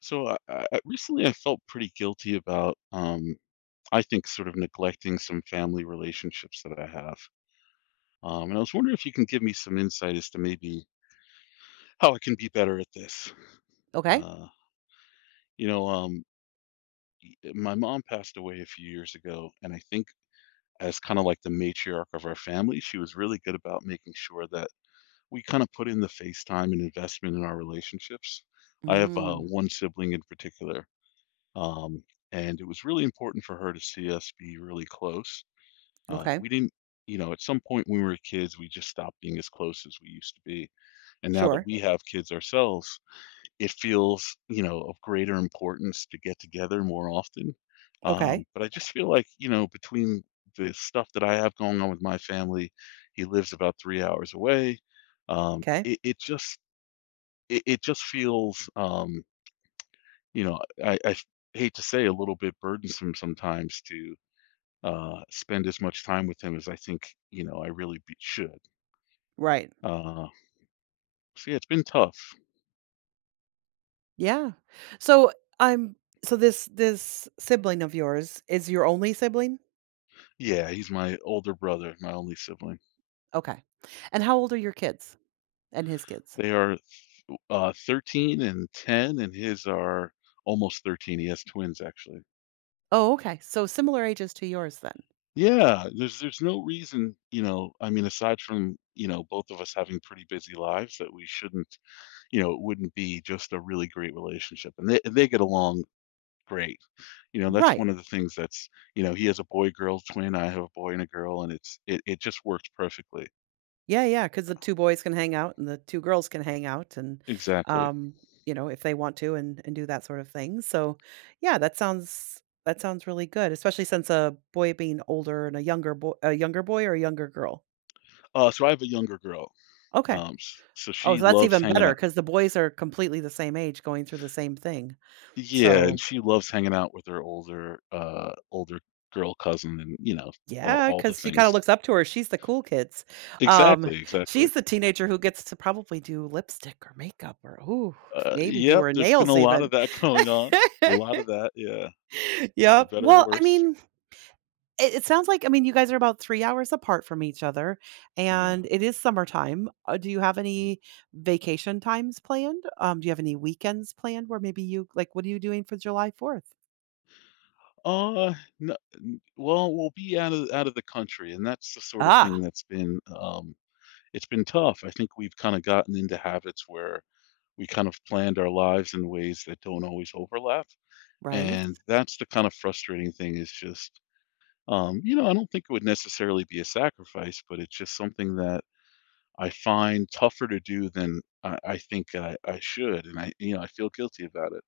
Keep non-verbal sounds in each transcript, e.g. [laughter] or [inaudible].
So recently, I felt pretty guilty about, I think, sort of neglecting some family relationships that I have. And I was wondering if you can give me some insight as to maybe how I can be better at this. Okay. Uh, you know, um, my mom passed away a few years ago, and I think as kind of like the matriarch of our family, she was really good about making sure that we kind of put in the face time and investment in our relationships. I have Mm, one sibling in particular. Um, and it was really important for her to see us be really close. Okay. We didn't, you know, At some point when we were kids, we just stopped being as close as we used to be. And now that Sure. we have kids ourselves, it feels, of greater importance to get together more often. Okay. But I just feel like, between the stuff that I have going on with my family, he lives about 3 hours away. Um, Okay. it, it just, it just feels, you know, I f hate to say, a little bit burdensome sometimes to, spend as much time with him as I think, I really be should. Right. Uh, so yeah, it's been tough. Yeah. So, I'm so this sibling of yours is your only sibling? Yeah, he's my older brother, my only sibling. Okay. And how old are your kids and his kids? They are, 13 and 10, and his are almost 13. He has twins, actually. Oh, okay. So similar ages to yours then. Yeah, there's no reason, I mean, aside from, both of us having pretty busy lives that we shouldn't, it wouldn't be just a really great relationship, and they get along great. You know, that's Right. one of the things that's, he has a boy-girl twin, I have a boy and a girl, and it just works perfectly. Yeah, yeah, because the two boys can hang out and the two girls can hang out and, Exactly. um, if they want to and do that sort of thing. So, yeah, that sounds really good, especially since a boy being older and a younger boy or a younger girl? So I have a younger girl, Okay. S so Oh, she so that's loves even hanging better out. because the boys are completely the same age going through the same thing. Yeah, and So she loves hanging out with her older girl cousin and, all Yeah, all the because she kinda things. looks up to her, she's the cool kids. Um, Exactly, exactly. she's the teenager who gets to probably do lipstick or makeup or, ooh, maybe do Yep, her there's been a nails lot even. of that [laughs] going on, a lot of [laughs] that, yeah, for Yep. better or Well, I worse. mean, it sounds like I mean, you guys are about 3 hours apart from each other, Yeah. and it is summertime. Do you have any vacation times planned? Do you have any weekends planned where maybe you like, what are you doing for July 4th? Uh, no n Well, we'll be out of the country, and that's the sort of Ah, thing that's been. It's been tough. I think we've kinda gotten into habits where we kind of planned our lives in ways that don't always overlap, right, and that's the kind of frustrating thing is just, I don't think it would necessarily be a sacrifice, but it's just something that I find tougher to do than I think I should, and I feel guilty about it.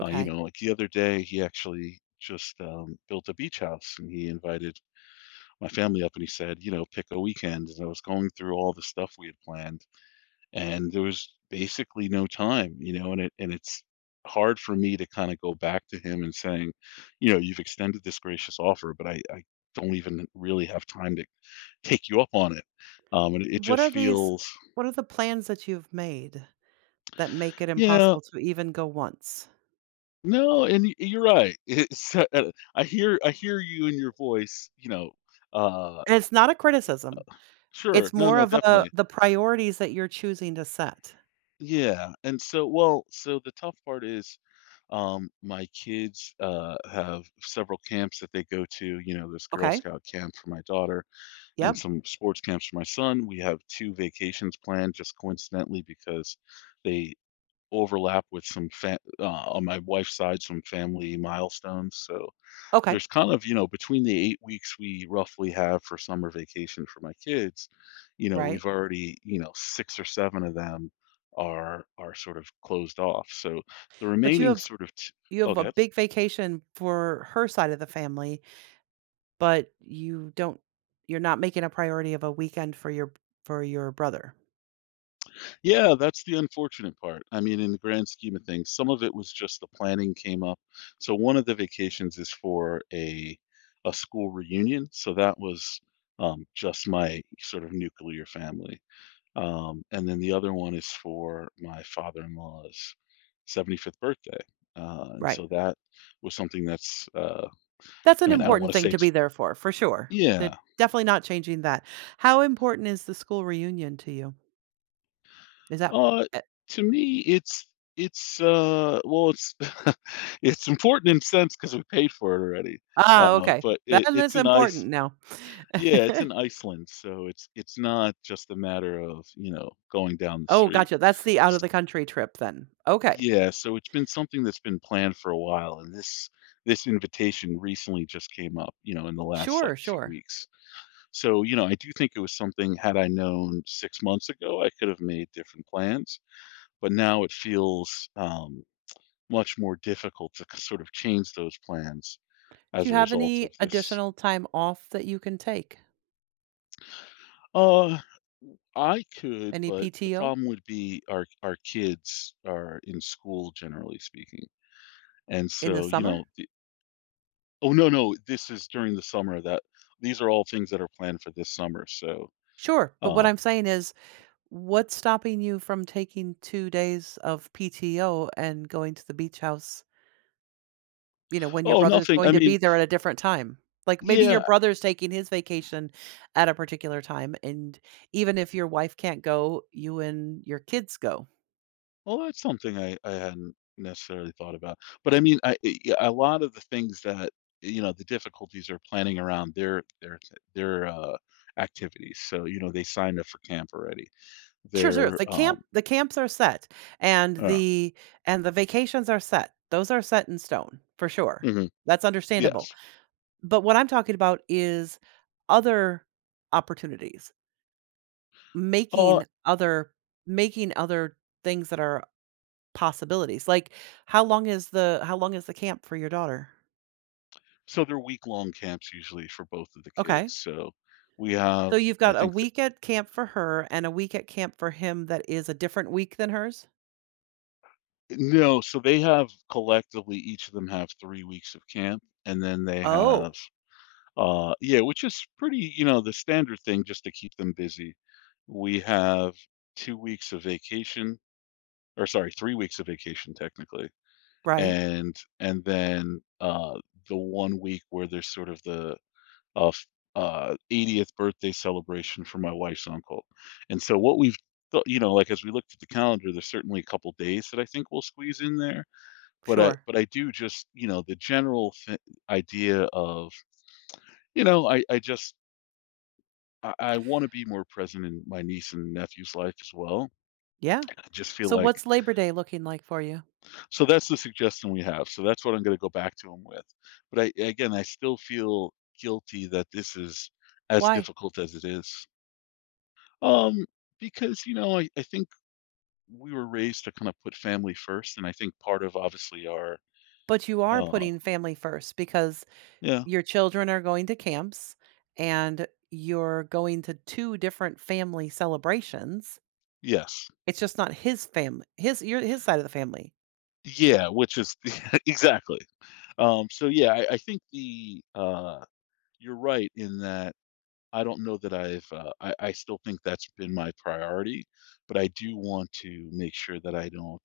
Like the other day, he actually just built a beach house and he invited my family up and he said, you know, pick a weekend. And I was going through all the stuff we had planned and there was basically no time, and it's hard for me to kind of go back to him and saying, you know, you've extended this gracious offer, but I don't even really have time to take you up on it. And it What just are these feels, what are the plans that you've made that make it yeah. impossible to even go once? No, and y you're right. It's, I hear you in your voice, you know, uh, And it's not a criticism. sure, It's no, more no, of a definitely. the priorities that you're choosing to set. Yeah, and so the tough part is, my kids, have several camps that they go to, there's Girl Okay. Scout camp for my daughter and Yep. some sports camps for my son. We have two vacations planned just coincidentally because they overlap with some fa on my wife's side, some family milestones, so Okay. there's kind of, between the 8 weeks we roughly have for summer vacation for my kids, Right. we've already, six or seven of them are sort of closed off. So the But you remaining have sort of t you Oh, have a good. big vacation for her side of the family, but you're not making a priority of a weekend for your brother. Yeah, that's the unfortunate part. I mean, in the grand scheme of things, some of it was just the planning came up. So one of the vacations is for a school reunion, so that was, just my sort of nuclear family. And then the other one is for my father-in-law's 75th birthday. And Right. so that was something that's, That's I an mean, I don't important want to thing say to it's, be there for sure. They're yeah. definitely not changing that. How important is the school reunion to you? Is that Uh, eh, to me, it's, it's, uh, well, it's, [laughs] it's important in a sense because we paid for it already. ah, Uh, Okay. but it, it's That's in ice. important now. Yeah, [laughs] it's in Iceland, so it's not just a matter of, going down the Oh, street. gotcha. That's the out of the country trip then. Okay. Yeah, so it's been something that's been planned for a while, and this invitation recently just came up, in the last like Sure, 2 sure. weeks. So, I do think it was something had I known 6 months ago, I could have made different plans, but now it feels much more difficult to sort of change those plans Do as you a have result any of this. additional time off that you can take? Uh, I could, Any but the PTO problem would be our kids are in school generally speaking. And in the so, summer? Oh, no, no, this is during the summer that these are all things that are planned for this summer, so, Sure. But what um I'm saying is, what's stopping you from taking 2 days of PTO and going to the beach house, when your oh, brother's nothing, going I to be mean. there at a different time? Like maybe your Yeah, brother's taking his vacation at a particular time. And even if your wife can't go, you and your kids go. well, that's something I hadn't necessarily thought about, but I mean, yeah, a lot of the things that, the difficulties are planning around their activities, so, they signed up for camp already. Sure, sure. They're, The camp the camps are set, and uh, the vacations are set. Those are set in stone, for sure. mhm, That's understandable. yes. But what I'm talking about is other opportunities, uh, making other making other things that are possibilities. Like, how long is the camp for your daughter? so they're week-long camps usually for both of the Okay. kids, so we So have you've I got a think week at camp for her and a week at camp for him that is a different week than hers? No, so they have collectively each of them have 3 weeks of camp, and then they have, Oh, yeah, which is pretty, the standard thing just to keep them busy. We have 2 weeks of vacation or sorry, 3 weeks of vacation technically, right. and then, the 1 week where there's sort of the, f 80th birthday celebration for my wife's uncle, and so what we've thought, like, as we looked at the calendar, there's certainly a couple days that I think we'll squeeze in there, but I Sure. but I do just, the general th idea of, I just I wanna be more present in my niece and nephew's life as well. Yeah. I just feel So like, what's Labor Day looking like for you? so that's the suggestion we have, so that's what I'm gonna go back to him with. But I, again, I still feel guilty that this is as Why? difficult as it is. Um, because, I think we were raised to kind of put family first, and I think part of obviously our But you are uh, putting family first because yeah, your children are going to camps and you're going to two different family celebrations. yes. It's just not his family, his side of the family. Yeah, which is [laughs] exactly. So yeah, I think the, you're right in that I don't know that I've, I still think that's been my priority, but I do want to make sure that I don't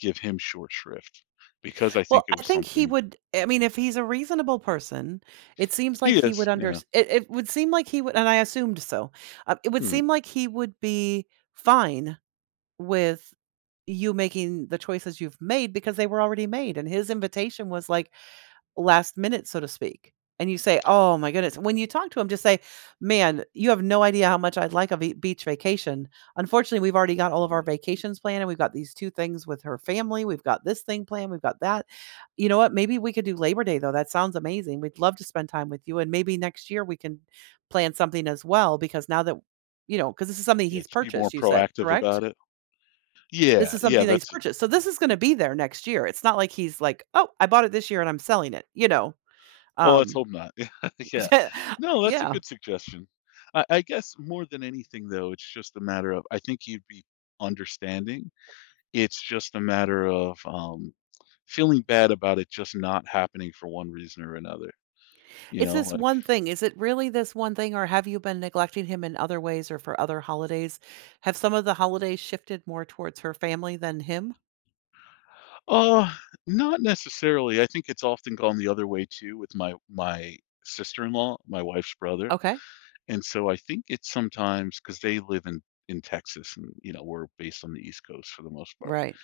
give him short shrift because I think Well, it I was think he something. would. I mean, if he's a reasonable person, it seems like He he would is. under. Yeah. It would seem like he would, and I assumed so. It would Hmm. seem like he would be fine with you making the choices you've made, because they were already made, and his invitation was like last minute, so to speak, and you say, oh my goodness, when you talk to him, just say, man, you have no idea how much I'd like a beach vacation. Unfortunately, we've already got all of our Hmm. vacations planned, and we've got these two things with her family, we've got this thing planned, we've got that. You know what, maybe we could do Labor Day, though. That sounds amazing. We'd love to spend time with you, and maybe next year we can plan something as well, because now that you know, because this is something Yeah, he's to be more purchased, you said, proactive correct? about it. This Yeah, is yeah, something that he's that's purchased. So this is gonna y- be there next year. It's not like he's like, "Oh, I bought it this year and I'm selling it," you know? oh, let's Um, hope not. [laughs] Yeah. No, [laughs] that's a yeah. good suggestion. I guess more than anything though, it's just a matter of I think you'd be understanding. It's just a matter of, feeling bad about it just not happening for one reason or another, It's this like, one thing. Is it really this one thing, or have you been neglecting him in other ways or for other holidays? Have some of the holidays shifted more towards her family than him? "Oh, not necessarily." I think it's often gone the other way too with my sister-in-law, my wife's brother, Okay. and so I think it's sometimes because they live in Texas and, we're based on the East Coast for the most part. Right.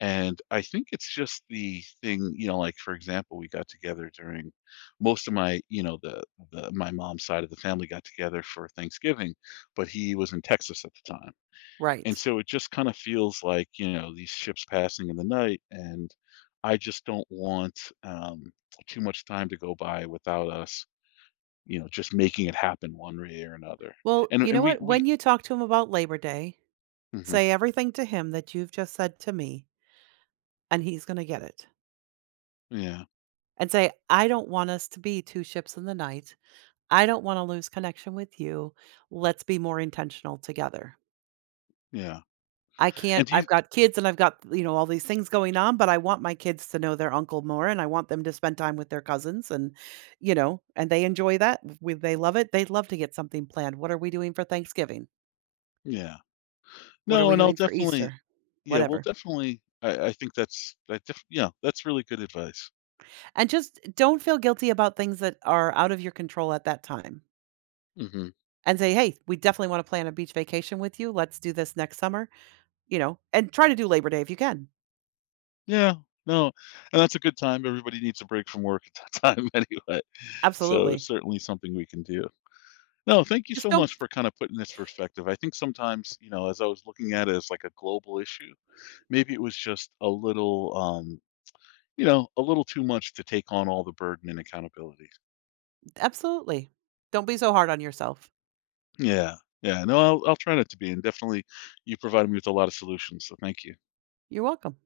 And I think it's just the thing, like for example, we got together during most of my, you know, the my mom's side of the family got together for Thanksgiving, but he was in Texas at the time. And Right. so it just kind of feels like, these ships passing in the night and I just don't want too much time to go by without us, just making it happen one way or another. Well, And you know and we what? we When you talk to him about Labor Day, Mhm, say everything to him that you've just said to me, and he's gonna get it. yeah, And say, "I don't want us to be two ships in the night. I don't wanna lose connection with you. Let's be more intentional together. yeah. I And can't do I've you. got kids and I've got, all these things going on, but I want my kids to know their uncle more and I want them to spend time with their cousins and they enjoy that. We They love it. They'd love to get something planned. What are we doing for Thanksgiving? Yeah. What are No, we and I'll doing for definitely. Easter? Yeah, well, Whatever. definitely, I think that's I def yeah, that's really good advice. And just don't feel guilty about things that are out of your control at that time Mhm. and say, "Hey, we definitely wanna plan a beach vacation with you. Let's do this next summer," and try to do Labor Day if you can. Yeah, no, and that's a good time, everybody needs a break from work at that [laughs] time anyway, so it's Absolutely. certainly something we can do. No, thank you Just so don't much for kinda putting this perspective. I think sometimes, as I was looking at it as, like, a global issue, maybe it was just a little, a little too much to take on all the burden and accountability. Absolutely. Don't be so hard on yourself. Yeah, yeah, no, I'll try not to be, and definitely you provided me with a lot of solutions, so thank you. You're welcome.